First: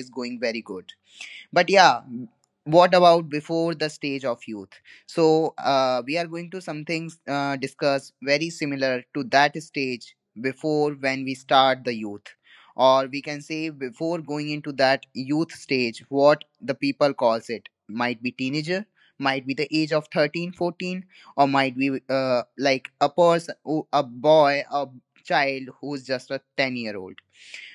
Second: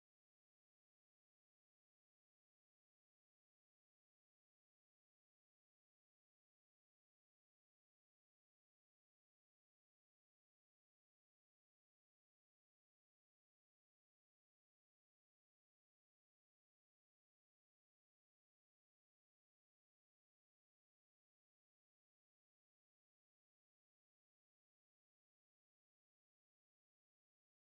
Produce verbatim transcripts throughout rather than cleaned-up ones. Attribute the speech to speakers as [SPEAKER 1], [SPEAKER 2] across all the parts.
[SPEAKER 1] is going very good. But yeah, what about before the stage of youth? So uh, we are going to some things uh, discuss very similar to that stage before when we start the youth, or we can say before going into that youth stage, what the people calls it might be teenager. Might be the age of thirteen, fourteen, or might be uh, like a person a boy a child who's just a ten-year-old.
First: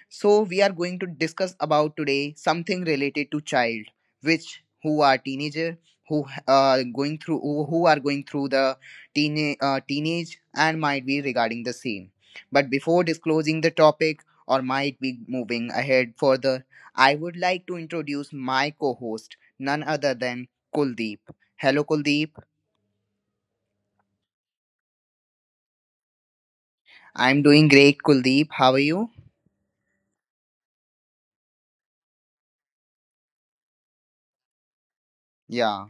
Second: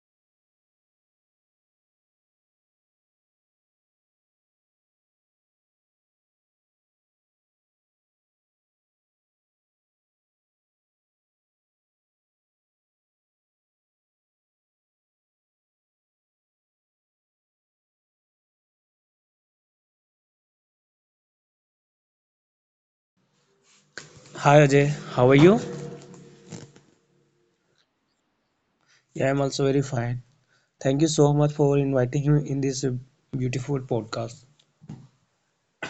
[SPEAKER 1] So we are going to discuss about today something related to child, which who are teenager, who uh, going through who who are going through the teen, uh, teenage, and might be regarding the same. But before disclosing the topic, or might be moving ahead further, I would like to introduce my co-host, none other than Kuldeep. Hello, Kuldeep.
[SPEAKER 2] Hi Ajay, how are you?
[SPEAKER 1] I'm doing great, Kuldeep. How are you?
[SPEAKER 2] Yeah, I'm also very fine. Thank you so much for inviting me in this uh, beautiful podcast.
[SPEAKER 1] Yeah.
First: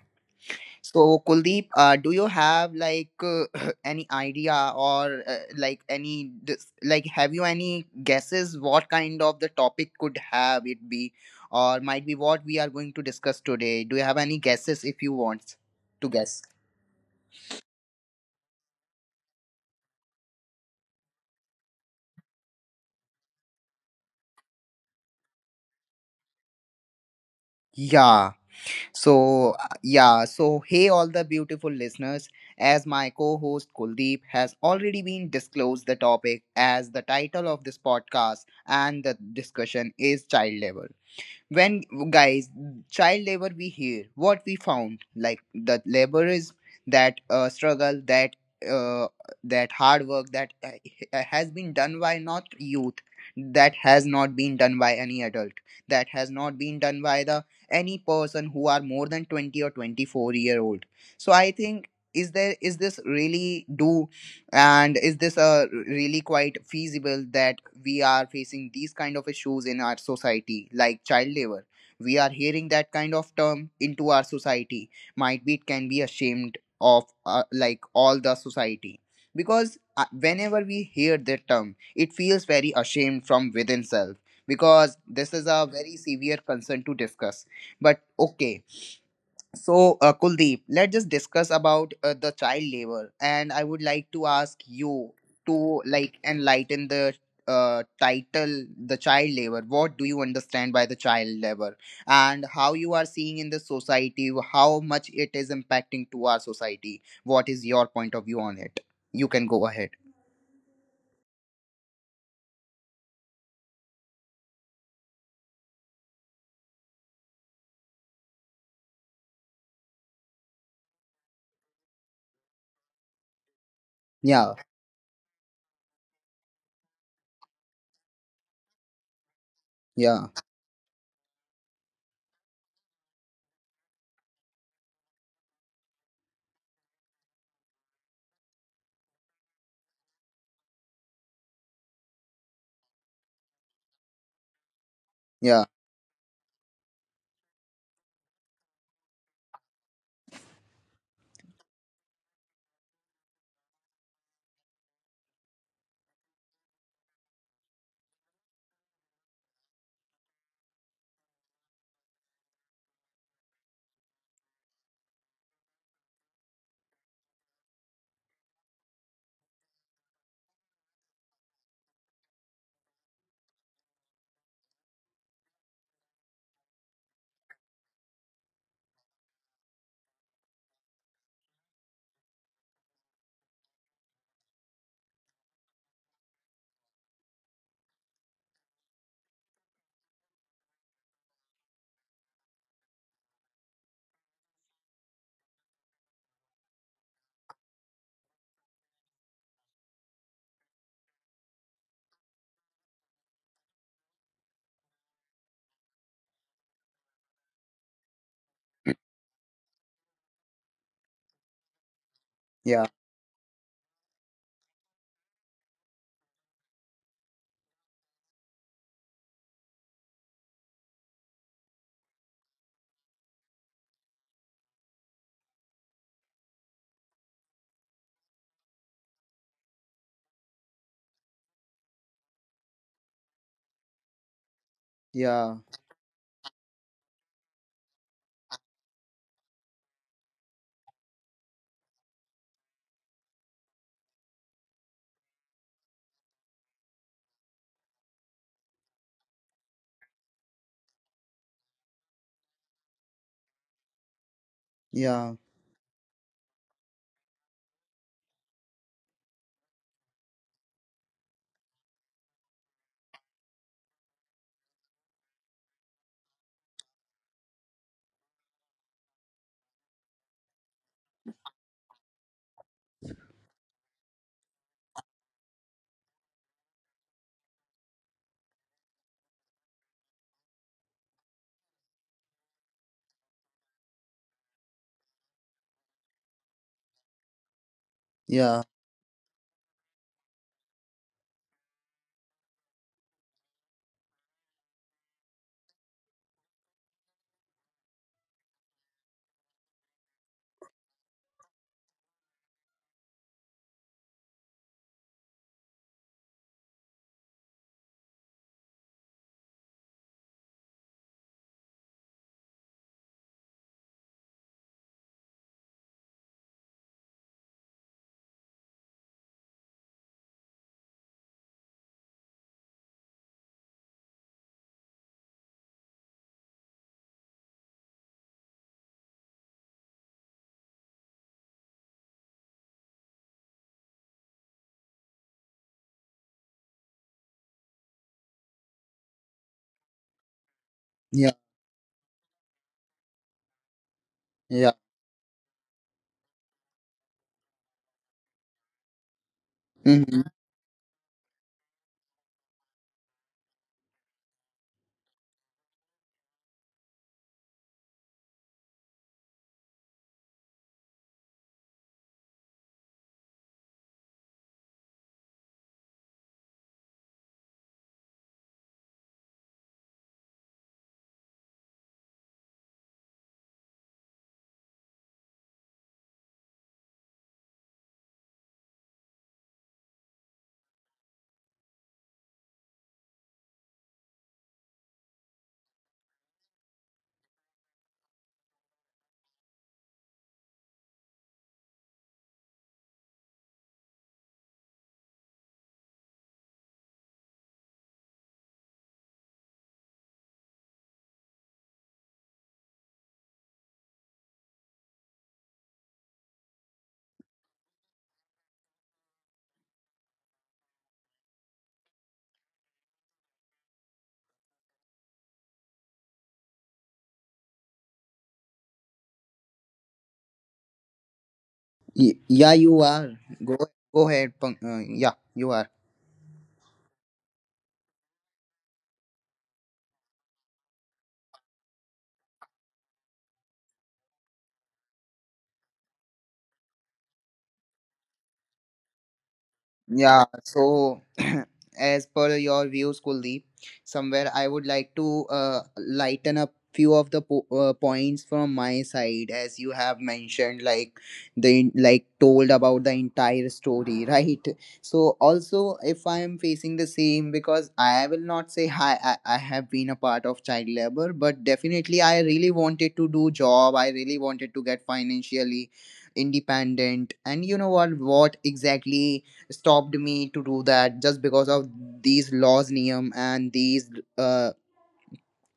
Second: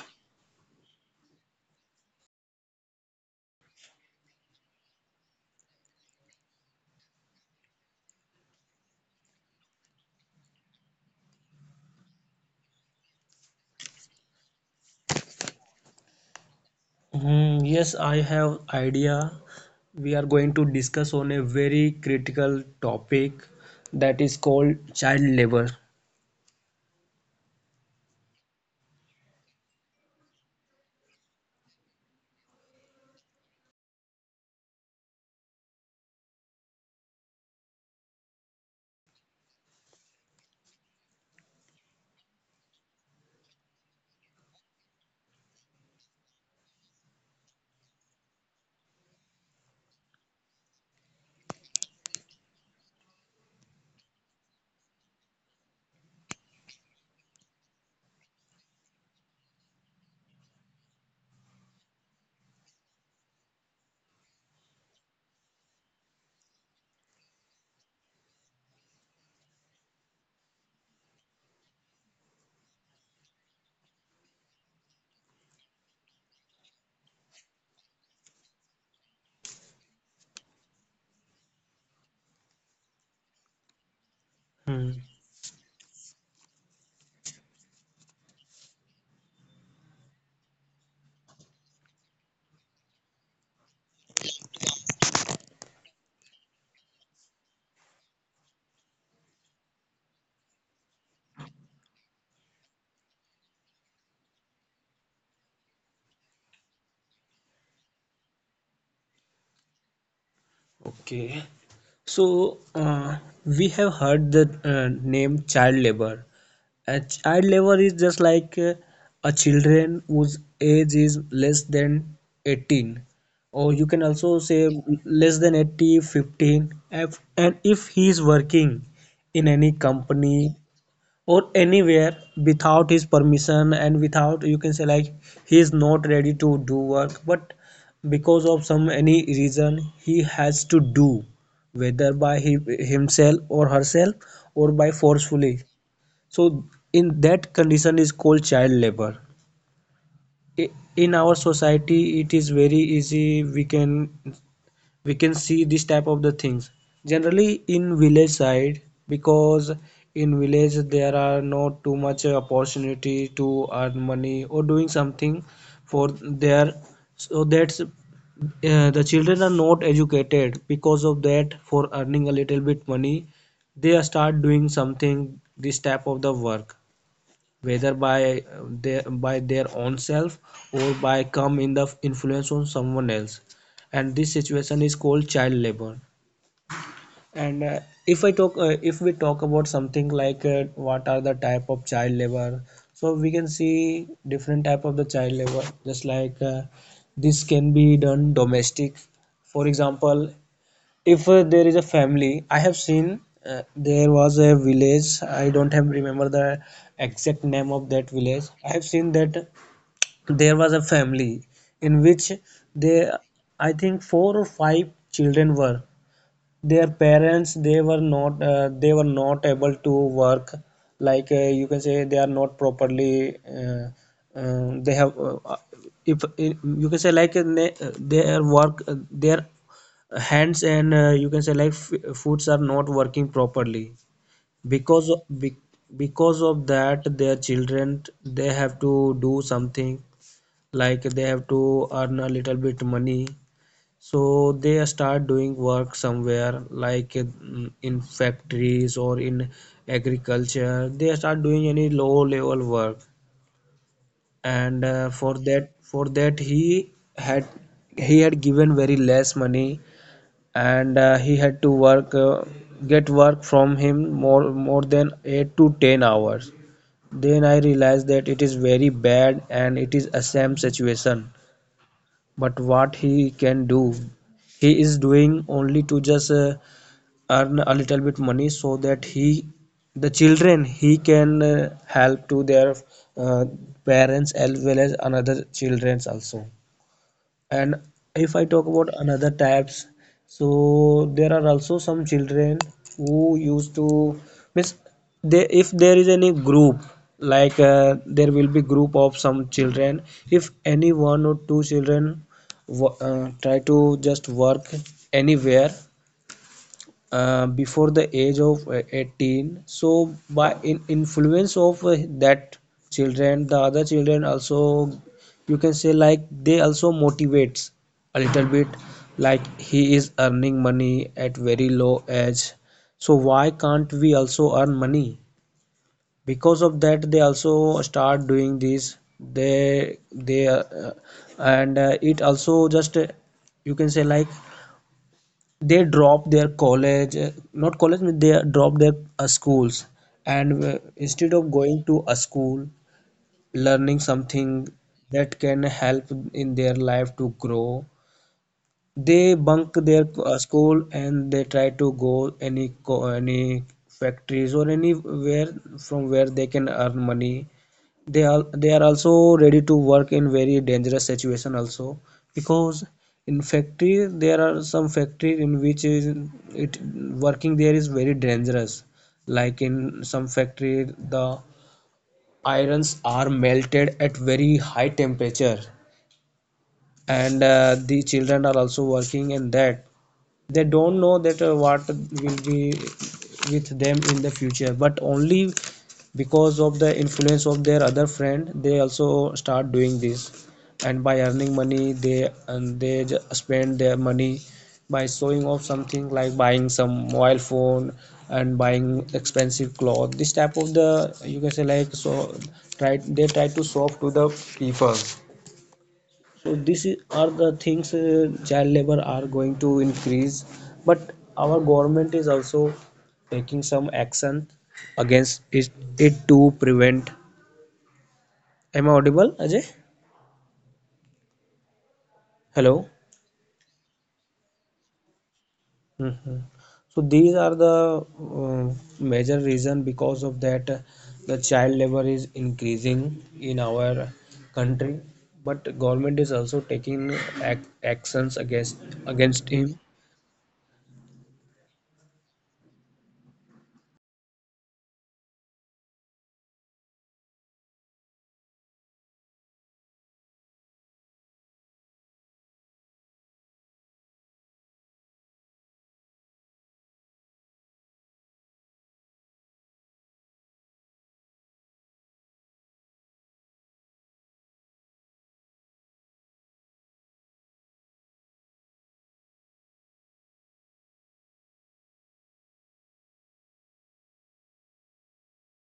[SPEAKER 1] So, Kuldeep, uh, do you have, like, uh, any idea, or uh, like, any dis- like, have you any guesses what kind of the topic could have it be, or might be what we are going to discuss today? Do you have any guesses if you want to guess?
[SPEAKER 2] Hmm, yes, I have idea. We are going to discuss on a very critical topic that is called child labor.
[SPEAKER 1] Yeah. So, uh, yeah. So, hey, all the beautiful listeners. As my co host Kuldeep has already been disclosed the topic as the title of this podcast, and the discussion is child labor. When, guys, child labor, we hear what we found, like, that labor is that uh, struggle, that uh, that hard work, that uh, has been done by not youth, that has not been done by any adult, that has not been done by the any person who are more than twenty or twenty-four-year-old. So I think, is there, is this really do, and is this a really quite feasible that we are facing these kind of issues in our society like child labor? We are hearing that kind of term into our society. Might be it can be ashamed of, uh, like, all the society, because uh, whenever we hear that term, it feels very ashamed from within self,
[SPEAKER 2] Hmm,
[SPEAKER 1] because this is a very severe concern to discuss. But okay. So, uh, Kuldeep, let's just discuss about uh, the child labor, and I would like to ask you to, like, enlighten the uh, title, the child labor. What do you understand by the child labor, and how you are seeing in the society, how much it is impacting to our society? What is your point of view on it? You can go ahead.
[SPEAKER 2] okay. So uh, we have heard the uh, name child labor. A child labor is just like uh, a children whose age is less than eighteen, or you can also say
[SPEAKER 1] Yeah,
[SPEAKER 2] less than eighty fifteen. If- and if he is working in any
[SPEAKER 1] yeah,
[SPEAKER 2] company or anywhere without his permission, and without, you can say, like he is not ready to do work, but because of some any reason he has to do, whether by he, himself or herself, or by forcefully,
[SPEAKER 1] yeah,
[SPEAKER 2] so in that condition is called child labor. In our society it is very easy, we can we can see this type of the things generally in village side, because in village there are not too much opportunity to earn money or doing something for their. So that's uh, the children are not educated. Because of that, for earning a little bit money, they start doing something this type of the work, whether by uh, their by their own self, or by come in the influence on someone else. And this situation is called child labor. And uh, if i talk uh, if we talk about something like uh, what are the type of child labor, so we can see different type of the child labor, just like uh, this can be done domestic. For example, if uh, there is a family I have seen uh, there was a village. I don't have remember the exact name of that village. I have seen that there was a family in which
[SPEAKER 1] yeah,
[SPEAKER 2] they, I think four or five children were, their parents they were not uh, they were not able to work. Like uh, you can say they are not properly, uh, uh, they have, uh, if you can say like, uh, ne- uh, their work uh, their hands, and uh, you can say like, f- foods are not working properly, because of, be,
[SPEAKER 1] yeah,
[SPEAKER 2] because of that their children they have to do something, like they have to earn a little bit money. So they start doing work somewhere like, mm, in factories or in agriculture they start doing any low level work. And uh, for
[SPEAKER 1] yeah,
[SPEAKER 2] that for that he had he had given very less money, and uh, he had to work, uh, get work from him more more than eight to ten hours. Then I realized that it is very bad and it is a same situation. But what he can do, he is doing only to just uh, earn a little bit money so that he, the children, he can uh, help to their uh, parents, as well as another childrens also. And if I talk
[SPEAKER 1] yeah,
[SPEAKER 2] about another types, so there are also some children who used to miss. They, if there is any group, like uh, there will be group of some children, if any one or two children wo- uh, try to just work anywhere uh, before the age of uh, eighteen, so by in influence of uh, that children, the other children also, you can say like they also motivates a little bit, like he is earning money at very low age, so why can't we also earn money? Because of that they also start doing this, they they uh, and uh, it also just, uh, you can say like, they drop their college, uh, not college, they drop their uh, schools. And uh, instead of
[SPEAKER 1] yeah,
[SPEAKER 2] going to a school, learning something
[SPEAKER 1] yeah.
[SPEAKER 2] that can help in their life to grow, they bunk their uh,
[SPEAKER 1] Mm-hmm.
[SPEAKER 2] school, and they try to go any co- any factories or anywhere from where they can earn money. They are they are also ready to work in very dangerous situation also, because in factory, there are some factory in which is it, working there is very dangerous. Like in some factory the irons are melted at very high temperature, and uh, the children are also working in that. They don't know that uh, what will be with them in the future, but only because of the influence of their other friend they also start doing this. And by earning money they and they spend their money by showing off something, like buying some mobile phone and buying expensive cloth, this type of the, you can say like, so try they try to show off to the people. So these are the things uh, child labor are going to increase. But our government is also taking some action against it, it to prevent. Am I audible, Ajay?
[SPEAKER 1] Y- yeah,
[SPEAKER 2] Hello?
[SPEAKER 1] you are. Go go ahead. Pang- uh, yeah, you are.
[SPEAKER 2] Mhm. So these are the uh, major reason, because of that uh, the child labor is increasing in our country, but government is also taking ac- actions against against him.
[SPEAKER 1] Yeah, so as per your views, Kuldeep, somewhere I would like to uh, lighten up few of the po- uh, points from my side, as you have mentioned, like, the like told about the entire story right. So also, if I am facing the same, because I will not say hi, I, I have been a part of child labor, but definitely I really wanted to do job, I really wanted to get financially independent. And you know what what exactly stopped me to do that, just because of these laws, Niyam, and these uh,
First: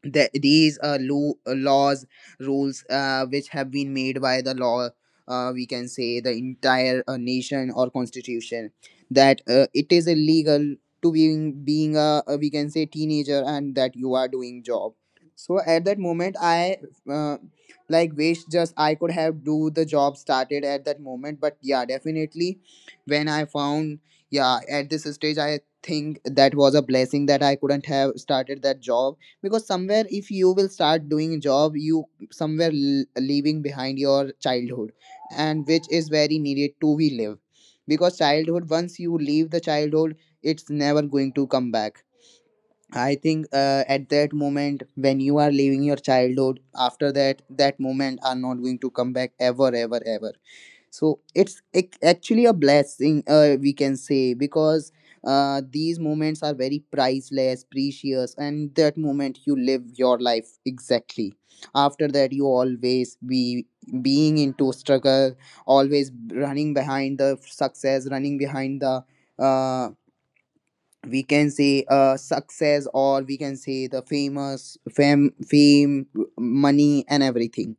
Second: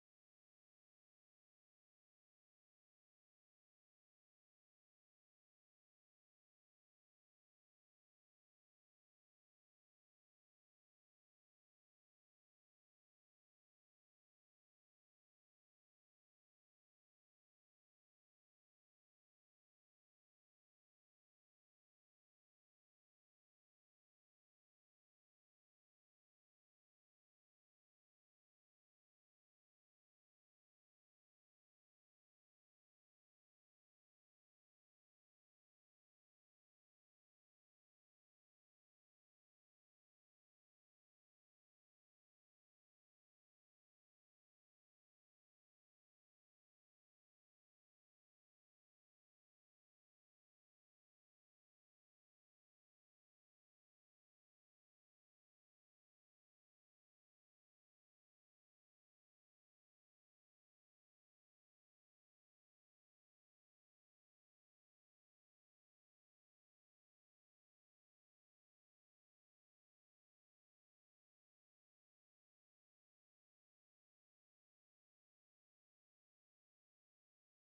[SPEAKER 1] that these uh, lo- uh, laws rules, uh, which have been made by the law, uh, we can say the entire, uh, nation or constitution, that uh, it is illegal to being being a, a, we can say, teenager, and that you are doing job. So at that moment, I, uh, like, wish just I could have do the job started at that moment. But yeah, definitely when I found, yeah, at this stage I think that was a blessing that I couldn't have started that job. Because somewhere if you will start doing job, you somewhere, l- leaving behind your childhood, and which is very needed to be live. Because childhood, once you leave the childhood, it's never going to come back. I think uh, at that moment when you are leaving your childhood, after that, that moment are not going to come back ever ever ever. So it's, ac- actually a blessing, uh, we can say. Because uh, these moments are very priceless, precious, and that moment you live your life exactly. After that, you always be being into struggle, always running behind the success, running behind the, uh, we can say, uh success, or we can say the famous fame fame, money, and everything.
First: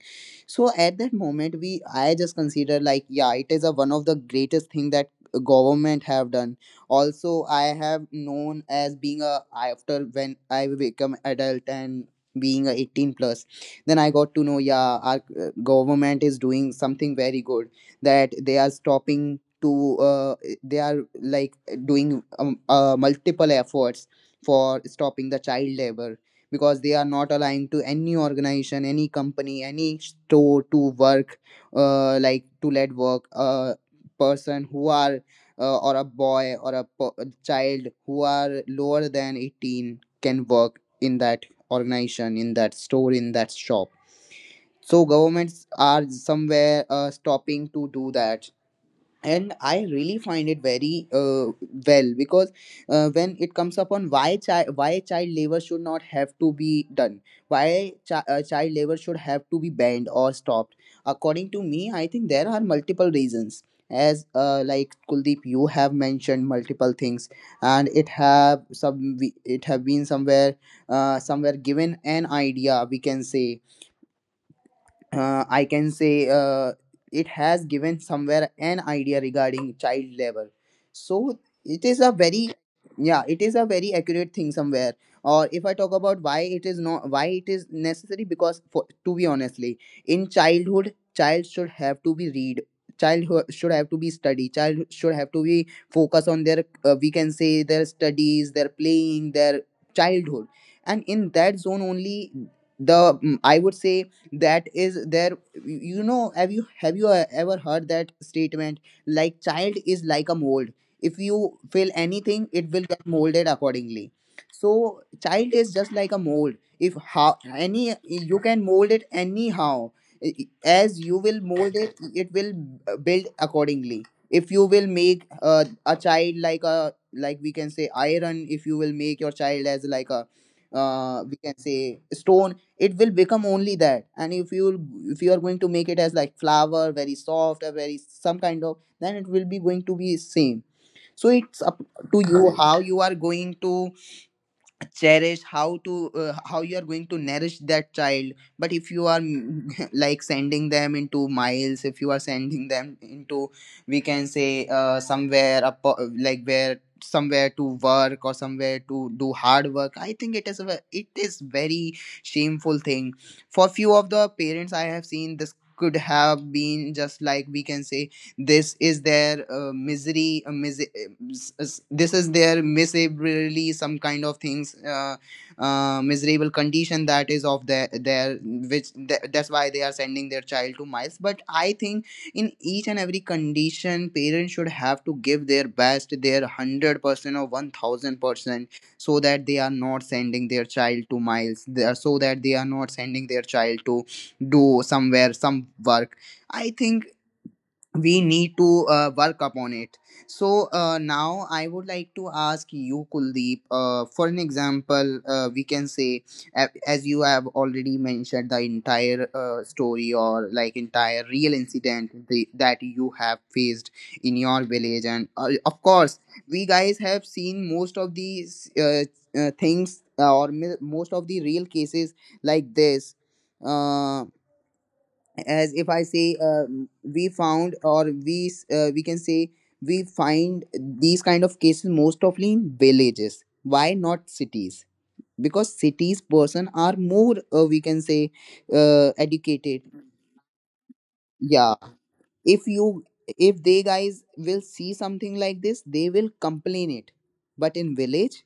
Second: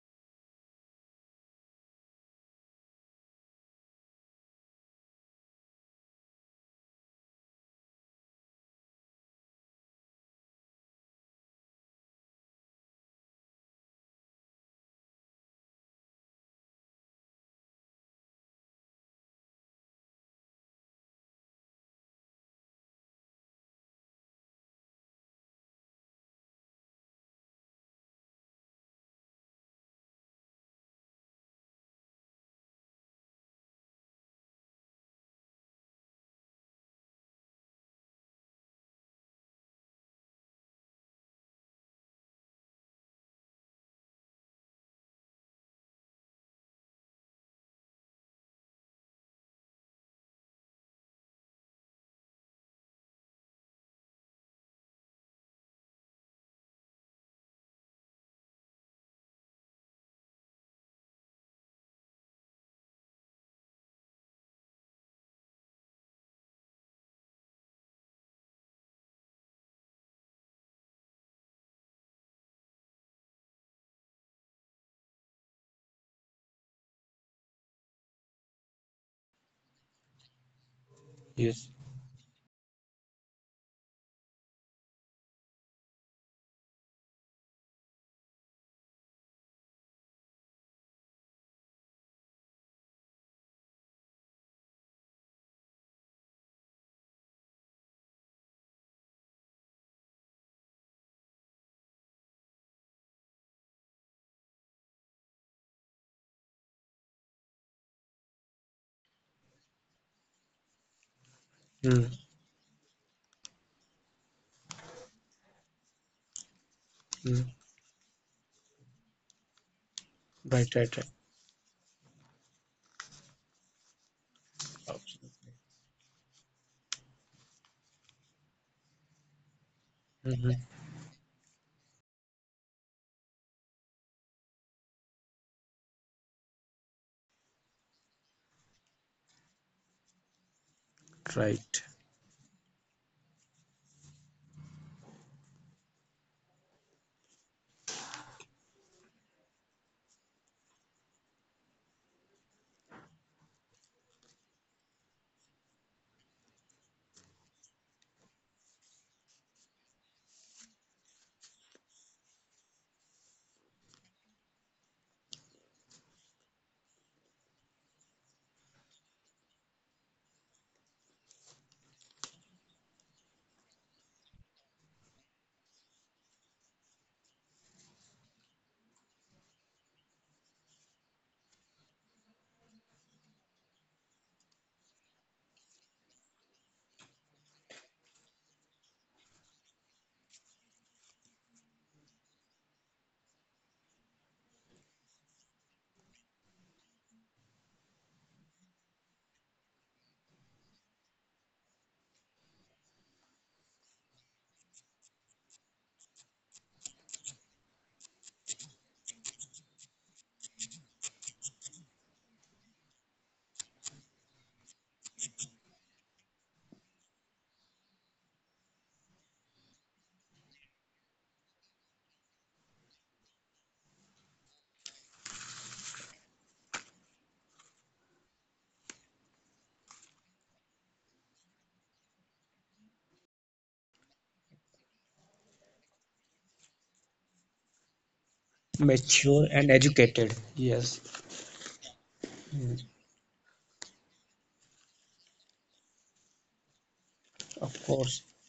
[SPEAKER 1] So at that moment, we I just consider like, yeah, it is a one of the greatest thing that government have done. Also, I have known as being a, after when I become adult and being a eighteen plus, then I got to know, yeah, our uh, government is doing something very good, that they are stopping to, uh, they are, like, doing, um, uh, multiple efforts for stopping the child labor. Because they are not allowing to any organization, any company, any store to work, uh, like, to let work a person who are, uh, or a boy, or a po- a child who are lower than eighteen, can work in that organization, in that store, in that shop. So governments are somewhere uh, stopping to do that, and I really find it very, uh, well. Because uh, when it comes upon, why child why child labor should not have to be done, why chi- uh, child labor should have to be banned or stopped, according to me, I think there are multiple reasons. As uh, like, Kuldeep, you have mentioned multiple things, and it have some it have been somewhere, uh, somewhere given an idea, we can say, uh, I can say, uh, it has given somewhere an idea regarding child labor. So
[SPEAKER 2] Yes.
[SPEAKER 1] it is a very, yeah, it is a very accurate thing somewhere. Or if I talk about why it is not why it is necessary, because, for, to be honestly, in childhood, child should have to be read. Child ho- should have to be study. Child should have to be focus on their, uh, we can say, their studies, their playing, their childhood, and in that zone only, the mm, I would say, that is there. You know have you have you uh, ever heard that statement, like, child is like a mold? If you fill
[SPEAKER 2] Mm.
[SPEAKER 1] anything, it will get molded accordingly. So child is just like a mold, if how
[SPEAKER 2] Mm.
[SPEAKER 1] any, you can mold it anyhow.
[SPEAKER 2] Right, right,
[SPEAKER 1] As
[SPEAKER 2] right.
[SPEAKER 1] you will mold it it will, uh, build accordingly. If you will make uh, a child like a like we can say, iron, if you will make your child as like a,
[SPEAKER 2] Mhm.
[SPEAKER 1] uh, we can say, stone, it will become only that. And if you, if you are going to make it as like flour, very soft, or very some kind of, then it will be going to be same. So it's
[SPEAKER 2] Right.
[SPEAKER 1] up to you, how you are going to cherish, how to uh, how you are going to nourish that child. But if you are like, sending them into miles, if you are sending them into, we can say, uh, somewhere up, like, where somewhere to work, or somewhere to do hard work, I think it is a, ve- it is very shameful thing for few of the parents. I have seen this could have been just like, we can say, this is their uh, misery, uh, mis- uh, this is their miserably some kind of things, uh, uh, miserable condition, that is of their their, which th- that's why they are sending their child to miles. But I think in each and every condition, parents should have to give their best, their one hundred percent or one thousand percent, so that they are not sending their child to miles, they are- so that they are not sending their child to do somewhere some work. I think we need to uh, work upon it. So uh, now I would like to ask you, Kuldeep, uh, for an example, uh, we can say, a- as you have already mentioned the entire uh, story, or like entire real incident, the, that you have faced in your village. And uh, of course we guys have seen most of these uh, uh, things, uh, or mi- most of the real cases like this. Uh, as if I say, um, we found, or we s- uh, we can say, we find these kind of cases most often in villages. Why not cities? Because cities person are more, uh, we can say, uh,
[SPEAKER 2] Mature and
[SPEAKER 1] educated.
[SPEAKER 2] educated. Yes.
[SPEAKER 1] Yeah. if
[SPEAKER 2] Mm.
[SPEAKER 1] you if they guys will see something like this, they will complain it. But
[SPEAKER 2] Of
[SPEAKER 1] in
[SPEAKER 2] course.
[SPEAKER 1] village,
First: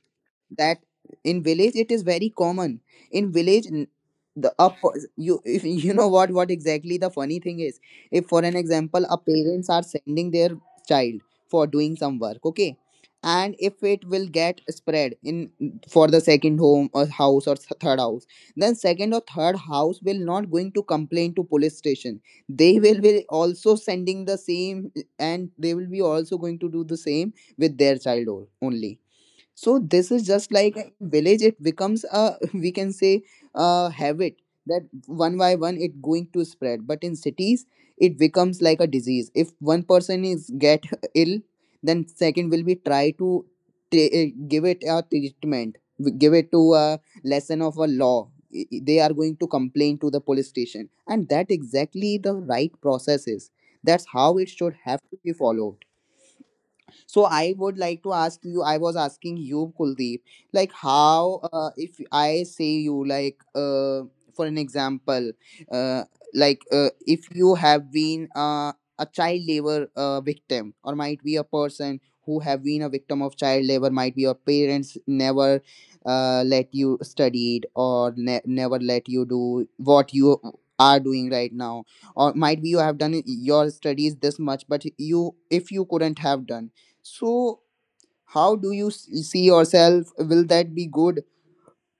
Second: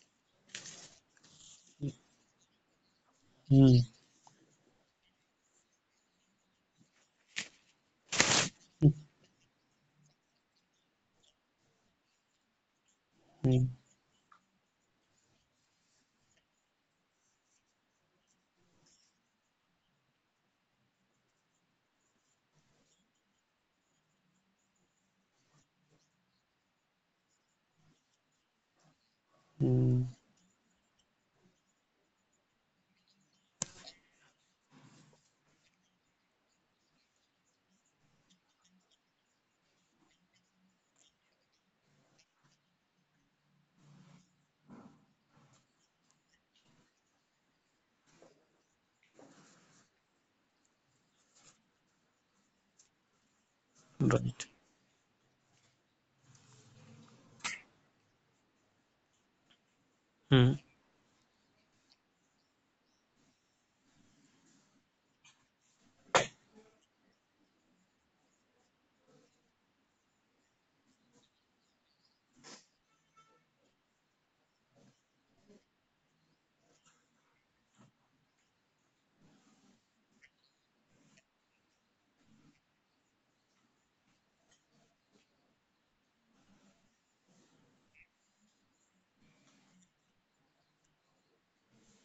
[SPEAKER 1] that in village it is very common. In village
[SPEAKER 2] Mm.
[SPEAKER 1] n- the up you if you know what what exactly the funny thing is. If for an example a parents are sending their child for doing some work, okay, and
[SPEAKER 2] Mm.
[SPEAKER 1] if it will get spread in, for the second home or house, or th- third house, then second or third house will not going to complain to police station. They will be also sending the same, and they will be also going to do the same with their child o- only. So
[SPEAKER 2] Mm.
[SPEAKER 1] this is just like a village, it becomes a we can say a habit, that one by one it going to spread. But in cities it becomes like a disease. If one person is get ill, then second will be try to t- give it a treatment, w- give it to a lesson of a law. I- i- they are going to complain to the police station, and that exactly the right process is. That's
[SPEAKER 2] Right.
[SPEAKER 1] how it should have to be followed. So I would like to ask you, I was asking you, Kuldeep,
[SPEAKER 2] Mm.
[SPEAKER 1] like how, uh, if I say you, like, uh, for an example, uh, like uh, if you have been uh, a child labor uh, victim, or might be a person who have been a victim of child labor, might be your parents never uh, let you studied, or ne- never let you do what you are doing right now, or might be you have done your studies this much but you if you couldn't have done, so, how do you s- see yourself? Will that be good?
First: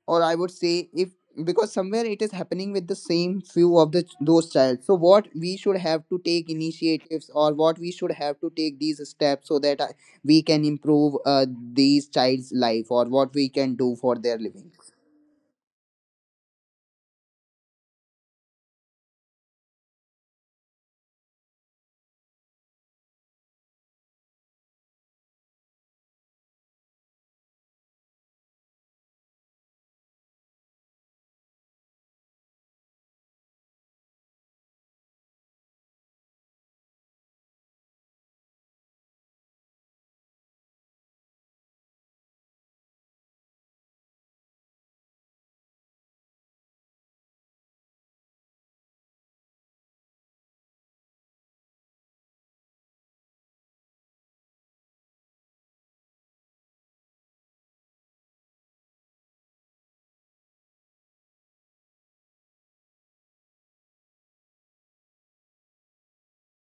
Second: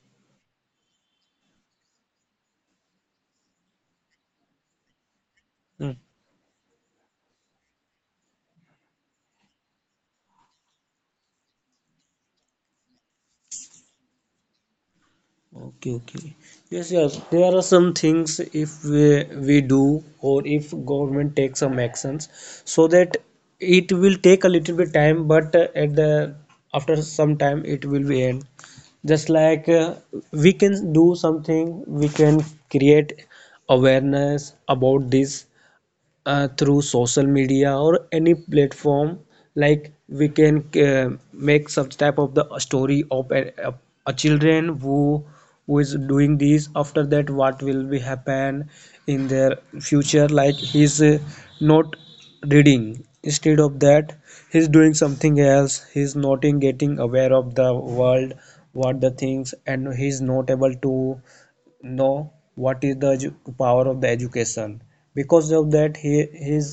[SPEAKER 1] Or I would say, if because somewhere it is happening with the same few of the those child. So what we should
[SPEAKER 2] Mm.
[SPEAKER 1] have to take initiatives, or what we should have to take these steps, so that I, we can improve uh, these child's life, or what we can do for their living.
[SPEAKER 2] Okay, okay. Yes, yes, there are some things if we, we do, or if government takes some actions, so that it will take a little bit time. But uh, at the, after some time it will be end. Just like uh, we can do something, we can create awareness about this uh, through social media or any platform. Like we can uh, make such type of the story of a, a, a children who who is doing this. After that, what will be happen in their future, like he's uh, not reading, instead of that he's doing something else. He's not in getting aware of the world, what the things, and he's not able to know what is the power of the education. Because of that, he his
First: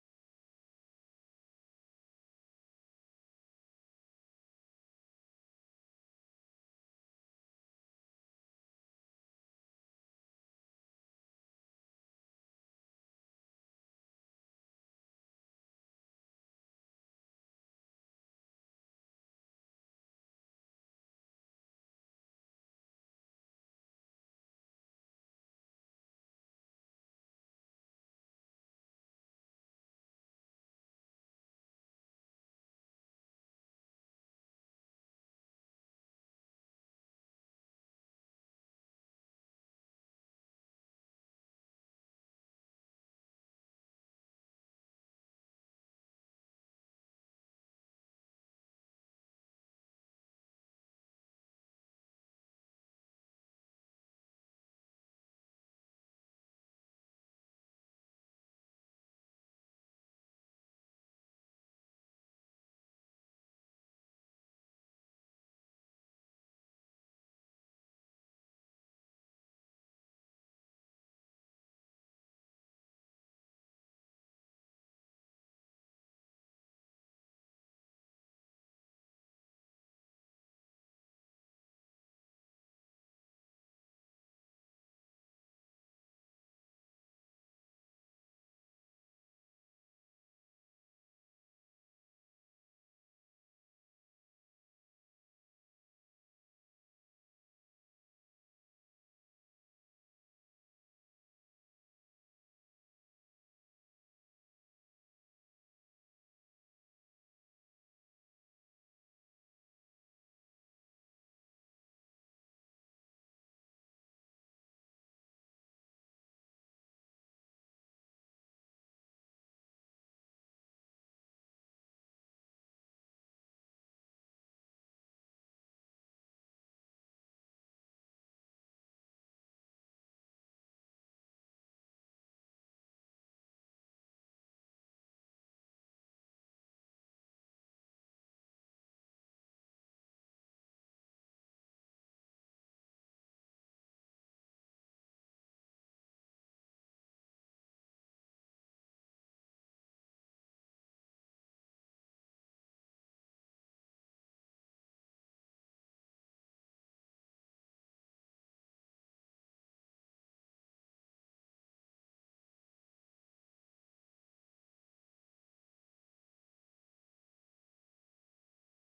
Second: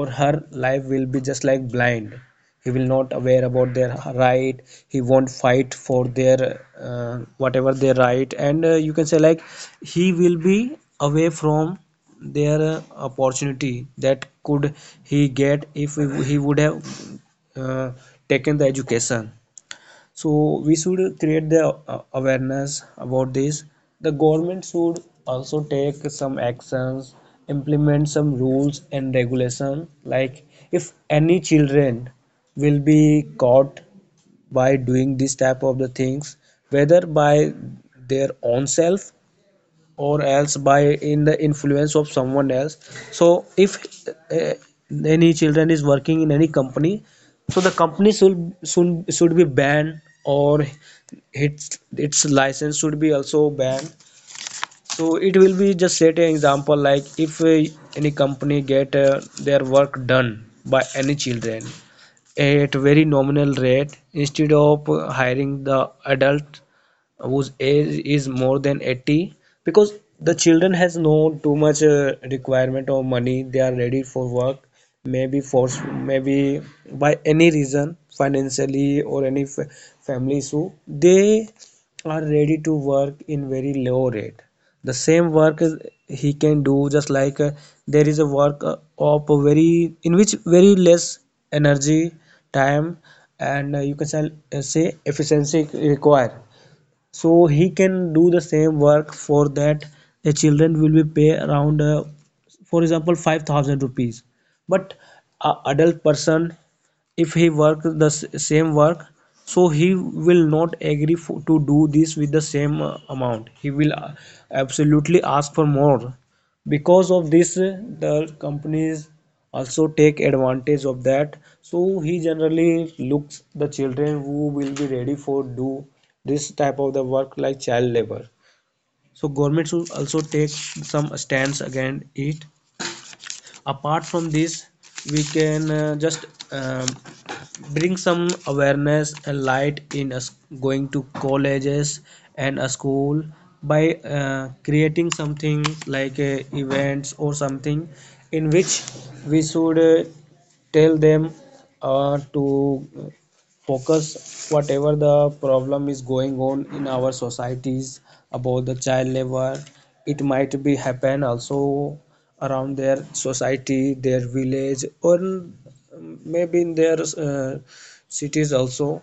[SPEAKER 2] or her life will be just like blind. He will not aware about their right. He won't fight for their uh, whatever their right, and uh, you can say like, he will be away from their uh, opportunity that could he get if he would have uh, taken the education. So we should create the uh, awareness about this. The government should also take some actions, implement some rules and regulation, like if any children will be caught by doing this type of the things, whether by their own self, or else by in the influence of someone else. So if uh, any children is working in any company, so the company should should, should be banned, or its its license should be also banned. So it will be just set an example, like if uh, any company get uh, their work done by any children at very nominal rate, instead of uh, hiring the adult whose age is more than eighty, because the children has no too much uh, requirement of money, they are ready for work, maybe force, maybe by any reason financially, or any fa- family issue, they are ready to work in very low rate. The same work is- he can do, just like uh, there is a work uh, of a very, in which very less energy, time, and uh, you can uh, say efficiency required, so he can do the same work. For that, the children will be pay around, uh, for example, five thousand rupees. But a adult person if he work the same work, so he will not agree for, to do this with the same uh, amount, he will uh, absolutely ask for more. Because of this uh, the companies also take advantage of that, so he generally looks the children who will be ready for do this type of the work, like child labor. So government should also take some stance against it. Apart from this, we can uh, just, um, bring some awareness and light in us going to colleges and a school by uh, creating something like uh, events or something, in which we should uh, tell them uh, to focus whatever the problem is going on in our societies about the child labor. It might be happen also around their society, their village, or um, maybe in their uh, cities also.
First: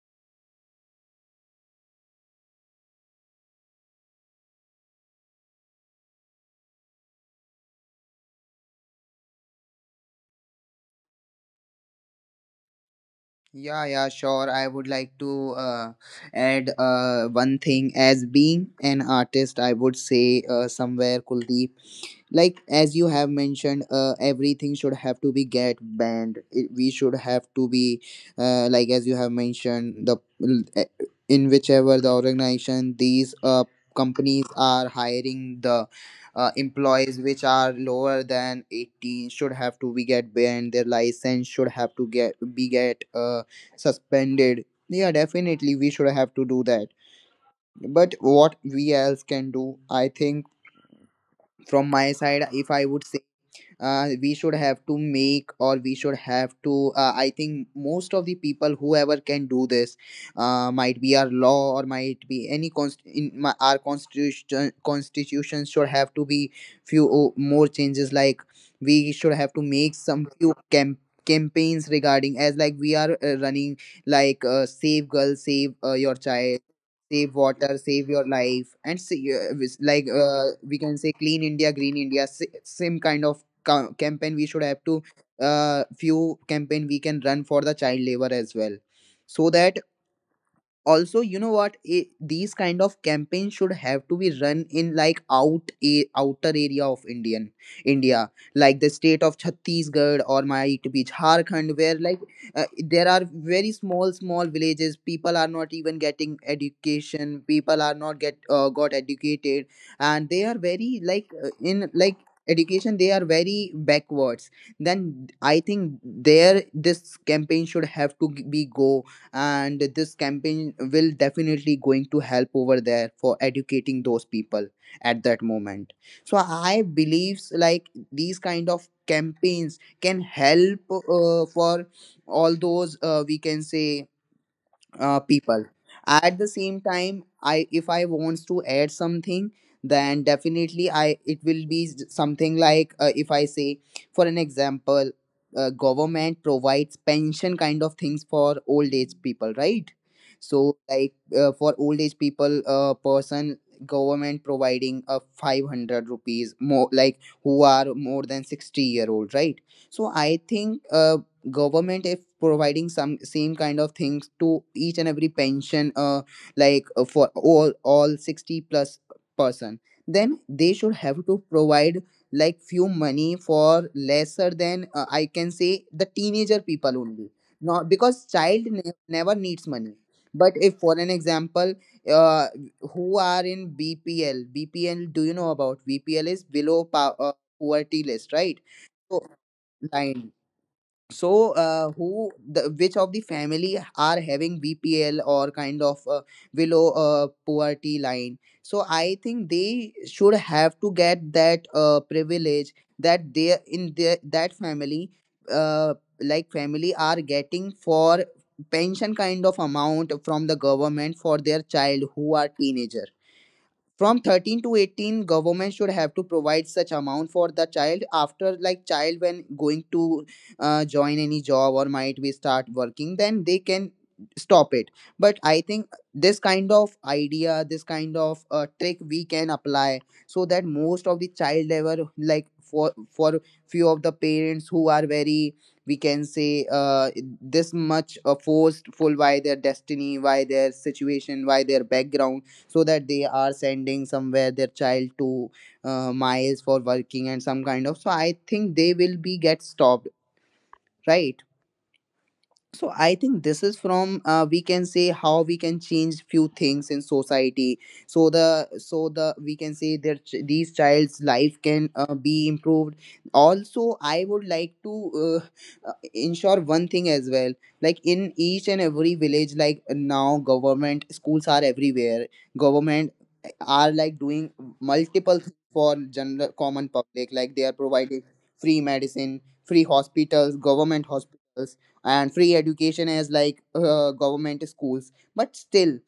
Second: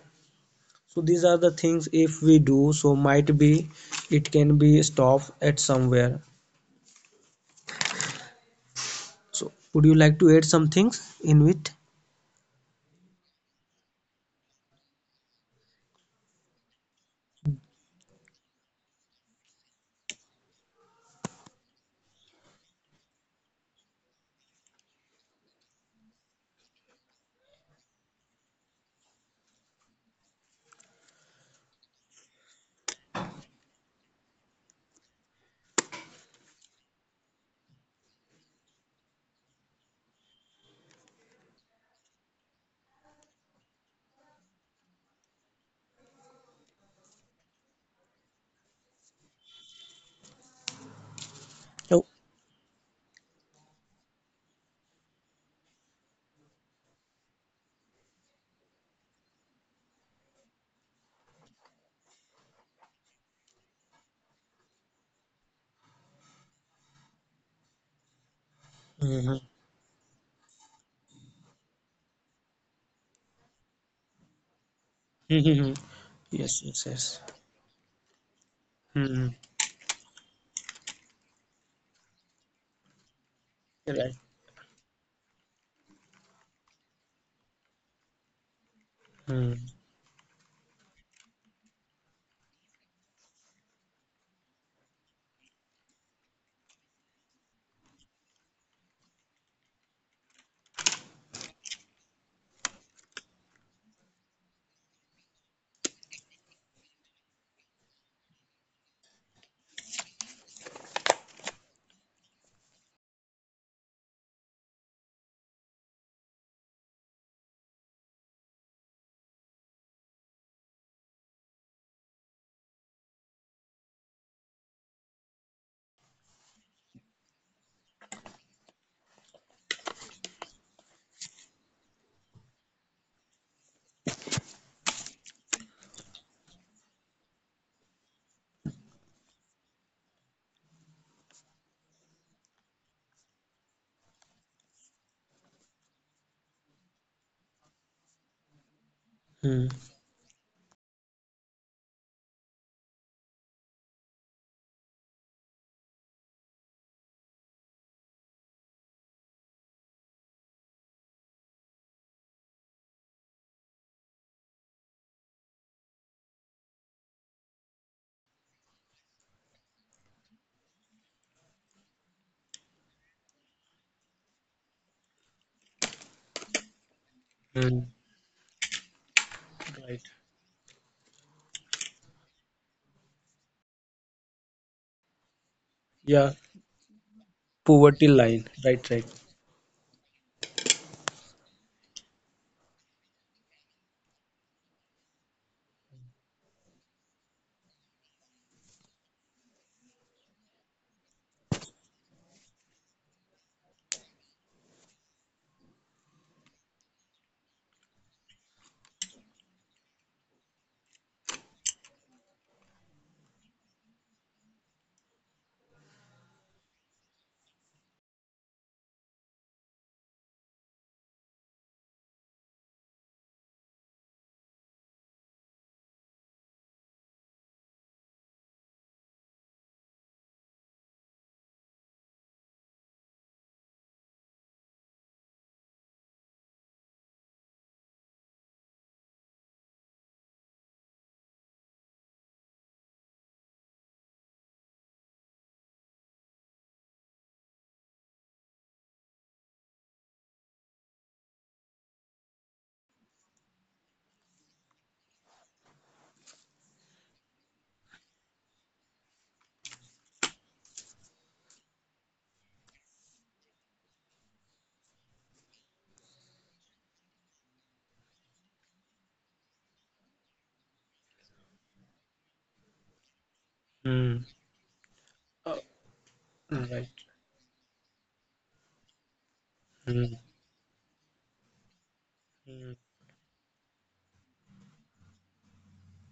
[SPEAKER 2] So these are the things if we do, so might be it can be stopped at somewhere. So would you like to add some things in it?
[SPEAKER 1] Yeah, yeah, sure. I would like to uh, add uh, one thing. As being an artist, I would say, uh, somewhere, Kuldeep, like as you have mentioned uh, everything should have to be get banned, it, we should have to be, uh, like as you have mentioned the eh, in whichever the organization, these uh, companies are hiring the uh, employees which are lower than eighteen should have to be get banned, their license should have to get be get uh, suspended. Yeah, definitely we should have to do that. But what we else can do, I think, from
[SPEAKER 2] Oh.
[SPEAKER 1] my side, if I would say, uh, we should have to make, or we should have to uh, I think most of the people whoever can do this, uh, might be our law or might be any const- in my, our constitution constitution should have to be few o- more changes, like we should
[SPEAKER 2] Mhm.
[SPEAKER 1] have to make some few camp campaigns, regarding as like we are uh, running, like uh, save girl,
[SPEAKER 2] Mhm.
[SPEAKER 1] save uh, your
[SPEAKER 2] Yes,
[SPEAKER 1] child,
[SPEAKER 2] yes, yes.
[SPEAKER 1] save water, save your life, and see,
[SPEAKER 2] Hmm.
[SPEAKER 1] uh, with- like uh, we can say clean India green India, si- same kind of ca-
[SPEAKER 2] Right.
[SPEAKER 1] campaign we should have to, uh, few campaign we can run for the child labor as well, so
[SPEAKER 2] Hmm.
[SPEAKER 1] that also, you know what, it, these kind of campaigns should have to be run in, like out a outer area of indian India, like the state of Chhattisgarh or might be Jharkhand, where like uh, there are very small small villages, people are not even getting education, people are not get uh, got educated, and they are very like uh, in like education they are very backwards. Then I think there this campaign should have to g- be go, and this campaign will definitely going to help over there for educating those people at that moment. So I believes like these kind of campaigns can help uh, for all those, uh, we can say, uh, people. At the same time, I if I wants to add something, then definitely I it will be s- something, like, uh, if I say for an example, uh, government provides pension kind of things for old age people,
[SPEAKER 2] Hmm.
[SPEAKER 1] right? So, like, uh, for old age people, uh, person, government providing a five hundred rupees more, like who are more than sixty year old, right? So I think uh, government if providing some same kind of things to each and every pension, uh like uh, for all all sixty plus person, then they should have to provide, like, few money for lesser than, uh, I can say, the teenager people only.
[SPEAKER 2] Hmm.
[SPEAKER 1] Not because child ne- never needs money.
[SPEAKER 2] Right.
[SPEAKER 1] But if for an example, uh, who are in B P L, B P L do you know about? B P L
[SPEAKER 2] Yeah.
[SPEAKER 1] is below pow- uh, poverty
[SPEAKER 2] Poverty
[SPEAKER 1] list,
[SPEAKER 2] line,
[SPEAKER 1] right?
[SPEAKER 2] right, right.
[SPEAKER 1] So line. So uh, who the, which of the family are having V P L, or kind of uh, below uh, poverty line, so I think they should have to get that uh, privilege, that they in their that family, uh, like family are getting for pension kind of amount from the government, for their child who are teenager, from thirteen to eighteen government should have to provide such amount for the child. After, like, child when going to uh, join any job or might be start working, then they can stop it. But I think this kind of idea, this kind of uh, trick we can apply, so that most of the child ever, like for for few of the parents who are very, we can say, uh, this much, uh, forced full by their destiny, by their situation, by their background, so that they are sending somewhere their child to uh, miles for working and some kind of. So I think they will be get stopped, right? So I think this is from, uh, we can say, how we can change few things in society. So the so the we can say that ch- these child's life can uh, be improved. Also, I would like to uh, uh, ensure one thing as well. Like in each and every village, like now government schools are everywhere. Government uh, are
[SPEAKER 2] Hmm.
[SPEAKER 1] like doing multiple things for general
[SPEAKER 2] Uh, right.
[SPEAKER 1] common public. Like they are providing free medicine, free
[SPEAKER 2] Hmm.
[SPEAKER 1] hospitals, government hospitals, and free
[SPEAKER 2] Hmm.
[SPEAKER 1] education as like uh, government schools, but still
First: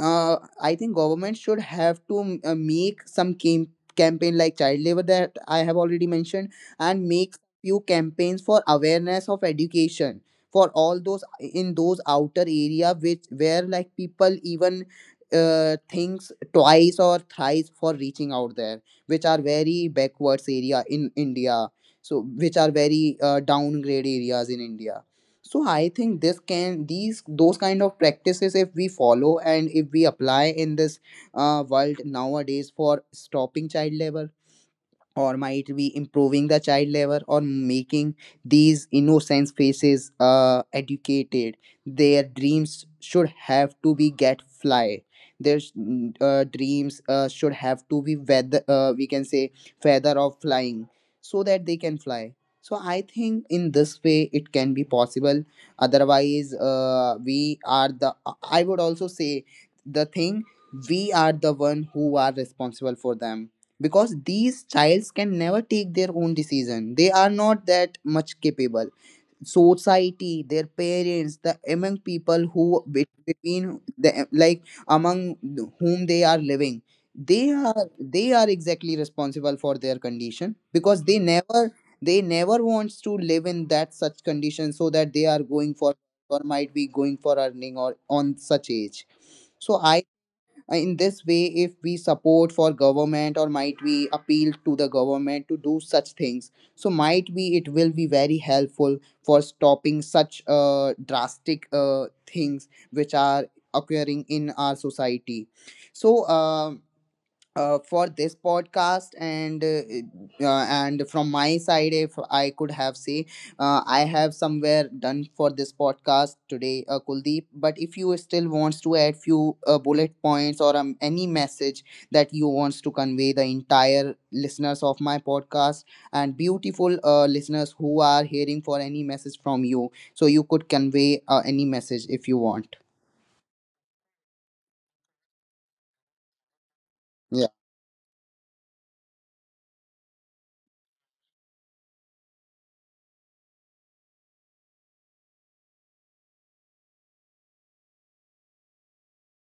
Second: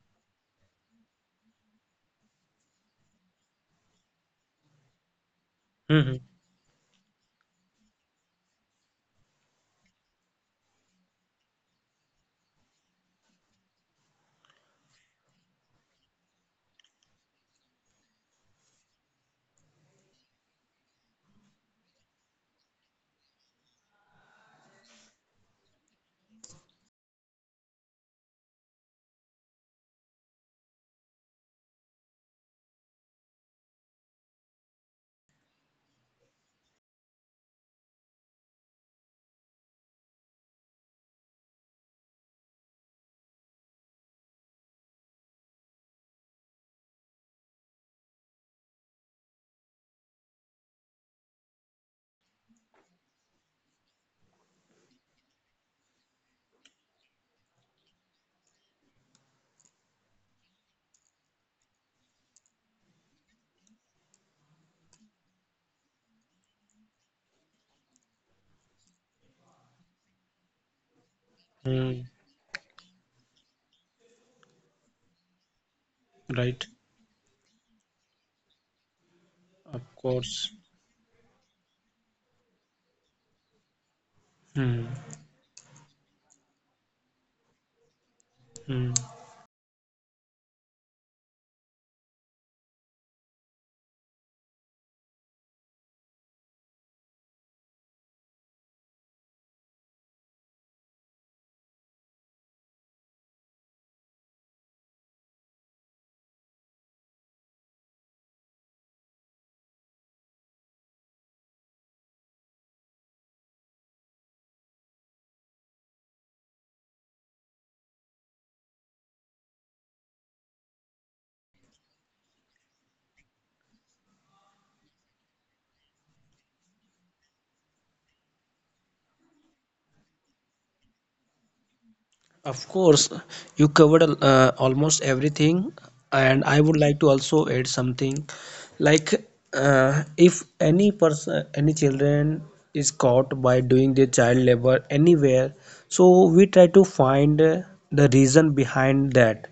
[SPEAKER 1] uh, I think government should have to uh, make some cam- campaign, like child labor that I have already
[SPEAKER 2] Hmm.
[SPEAKER 1] mentioned, and make few campaigns for awareness of education for all those in those outer area, which, where like people even uh, thinks twice or thrice for reaching out there, which are very backwards area in India, so which are very uh, downgrade areas in India. So I think this can these those kind of practices, if we follow and if we apply in this uh, world nowadays, for stopping child labor or might be improving the child labor, or making these innocent faces uh, educated, their dreams should have to be get fly, their mm, uh, dreams uh, should have to be feather, uh, we can say feather of flying, so that they can fly. So I think in this way it can be possible. Otherwise, uh, we are the, I would also say the thing, we are the one who are responsible for them. Because these childs can never take their own decision, they are not that much capable. Society, their parents, the
[SPEAKER 2] Hmm.
[SPEAKER 1] among people who be- between the, like, among whom they are
[SPEAKER 2] Right.
[SPEAKER 1] living, they are they are exactly responsible for
[SPEAKER 2] Of
[SPEAKER 1] their
[SPEAKER 2] course.
[SPEAKER 1] condition, because they never they never wants to live in that such condition,
[SPEAKER 2] Hmm.
[SPEAKER 1] so that they are going for, or might be going for earning or on such
[SPEAKER 2] Hmm.
[SPEAKER 1] age. So I uh, in this way, if we support for government or might we appeal to the government to do such things, so might we it will be very helpful for stopping such uh, drastic uh, things which are occurring in our society. So um uh, for this podcast, and uh, uh, and from my side, if I could have say, uh, I have somewhere done for this podcast today, uh, Kuldeep, but if you still wants to add few uh, bullet points or um, any message that you wants to convey the entire listeners of my podcast, and beautiful uh, listeners who are hearing for any message from you, so you could convey uh, any message if you
[SPEAKER 2] Of
[SPEAKER 1] want.
[SPEAKER 2] course, you covered uh, almost everything, and I would like to also
[SPEAKER 1] Yeah.
[SPEAKER 2] add something, like, uh, if any person, any children is caught by doing their child labor anywhere, so we try to find uh, the reason behind that.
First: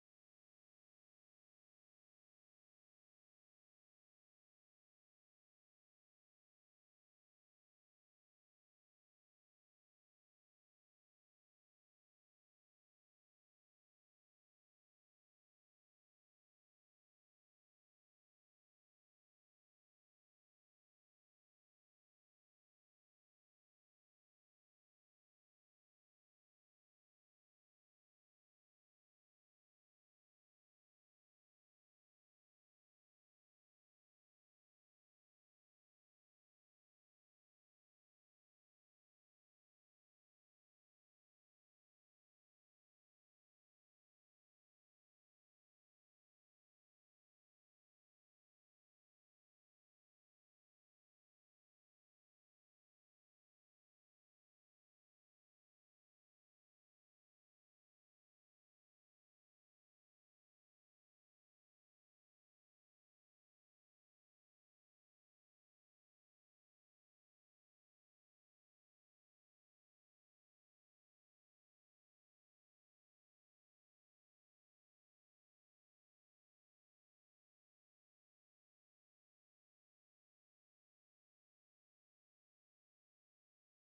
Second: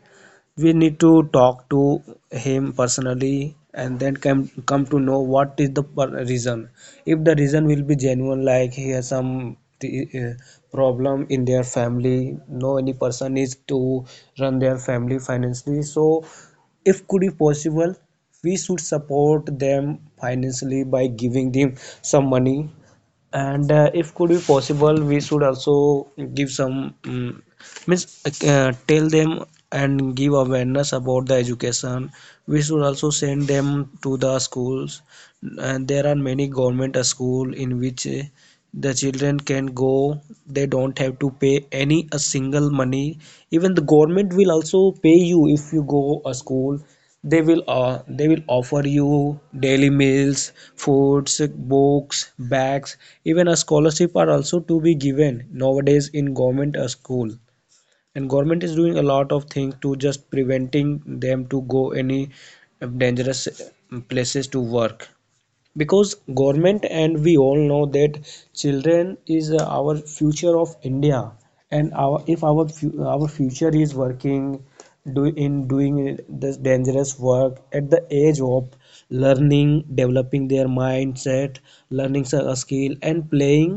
[SPEAKER 2] We need to talk to him personally, and then come come to know what is the reason. If the reason will be genuine, like he has some uh, problem in their family, no any person is to run their family financially, so if could be possible we should support them financially by giving them some money. And uh, if could be possible, we should also give some, um, means, uh, tell them, and give awareness about the education. We should also send them to the schools, and there are many government school in which uh, the children can go, they don't have to pay any a single money. Even the government will also pay you if you go a school. They will uh, they will offer you daily meals, foods, books, bags, even a scholarship are also to be given nowadays in government uh, school. And government is doing a lot of things to just preventing them to go any dangerous uh, places to work, because government and we all know that children is uh, our future of India. And our if our our future is working, do in doing this dangerous work at the age of learning, developing their mindset, learning s- a skill, and playing,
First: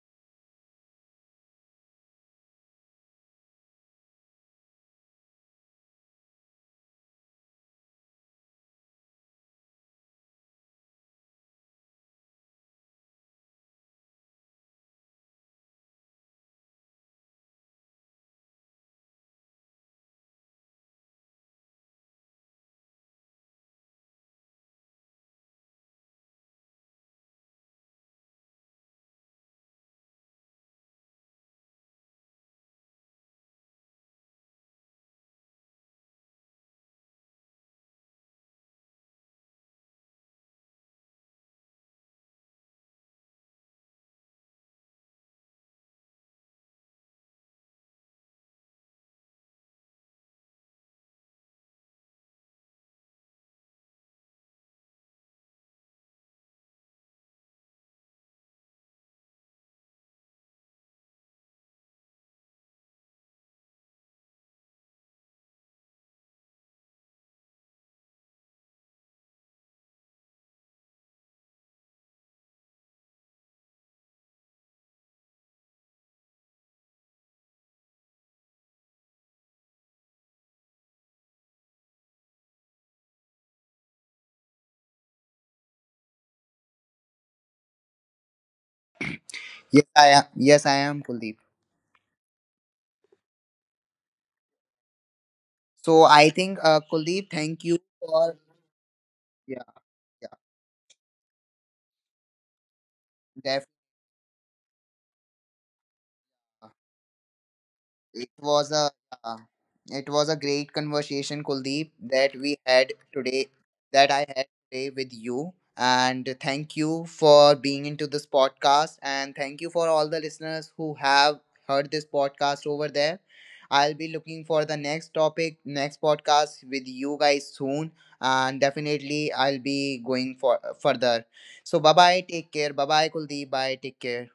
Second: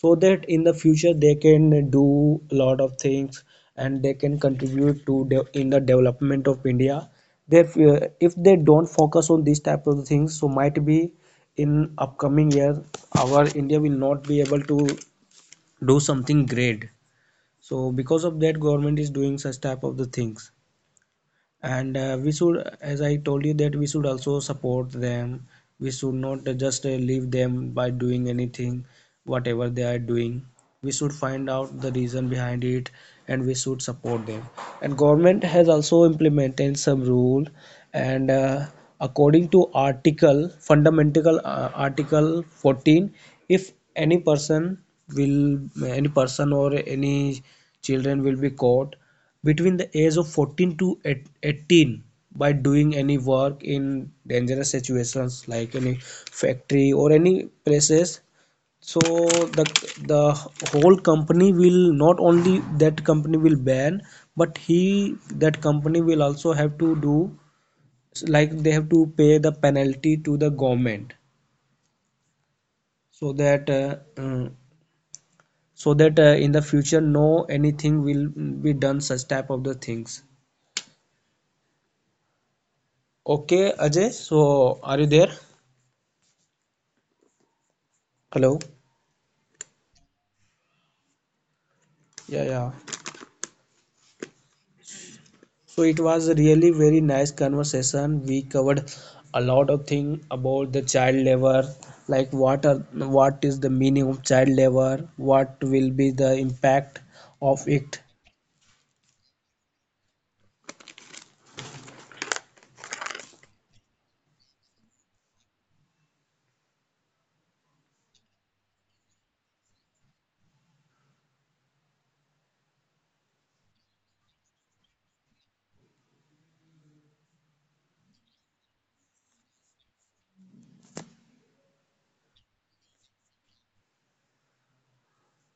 [SPEAKER 2] so that in the future they can do a lot of things, and they can contribute to de- in the development of India. Therefore, if they don't focus on these type of things, so might be in upcoming year our India will not be able to do something great. So because of that government is doing such type of the things. And uh, we should, as I told you, that we should also support them. We should not just uh, leave them by doing anything whatever they are doing. We should find out the reason behind it and we should support them. And government has also implemented some rule. And uh, according to article fundamental uh, article fourteen, if any person will any person or any children will be caught between the age of fourteen to eighteen by doing any work in dangerous situations like any factory or any places, so the the whole company will not only, that company will ban, but he that company will also have to do, like they have to pay the penalty to the government, so that uh, mm, so that uh, in the future, no anything will be done such type of the things. Okay, Ajay, so are you there? Hello.
[SPEAKER 1] Yes, I am. Yes, I am, Kuldeep.
[SPEAKER 2] Yeah, yeah. So
[SPEAKER 1] So
[SPEAKER 2] it
[SPEAKER 1] I
[SPEAKER 2] was a
[SPEAKER 1] think,
[SPEAKER 2] really
[SPEAKER 1] uh,
[SPEAKER 2] very
[SPEAKER 1] Kuldeep,
[SPEAKER 2] nice
[SPEAKER 1] thank you
[SPEAKER 2] conversation.
[SPEAKER 1] for.
[SPEAKER 2] We covered a
[SPEAKER 1] Yeah,
[SPEAKER 2] lot of thing
[SPEAKER 1] yeah,
[SPEAKER 2] about the child labor, like what are what is
[SPEAKER 1] definitely.
[SPEAKER 2] the meaning of child labor, what will be the impact of it,
[SPEAKER 1] It was a uh, it was a great conversation, Kuldeep, that we had today, that I had today with you. And thank you for being into this podcast, and thank you for all the listeners who have heard this podcast over there. I'll be looking for the next topic, next podcast with you guys soon, and definitely I'll be going for further. So bye bye, take care, bye bye, Kuldeep, bye, take care.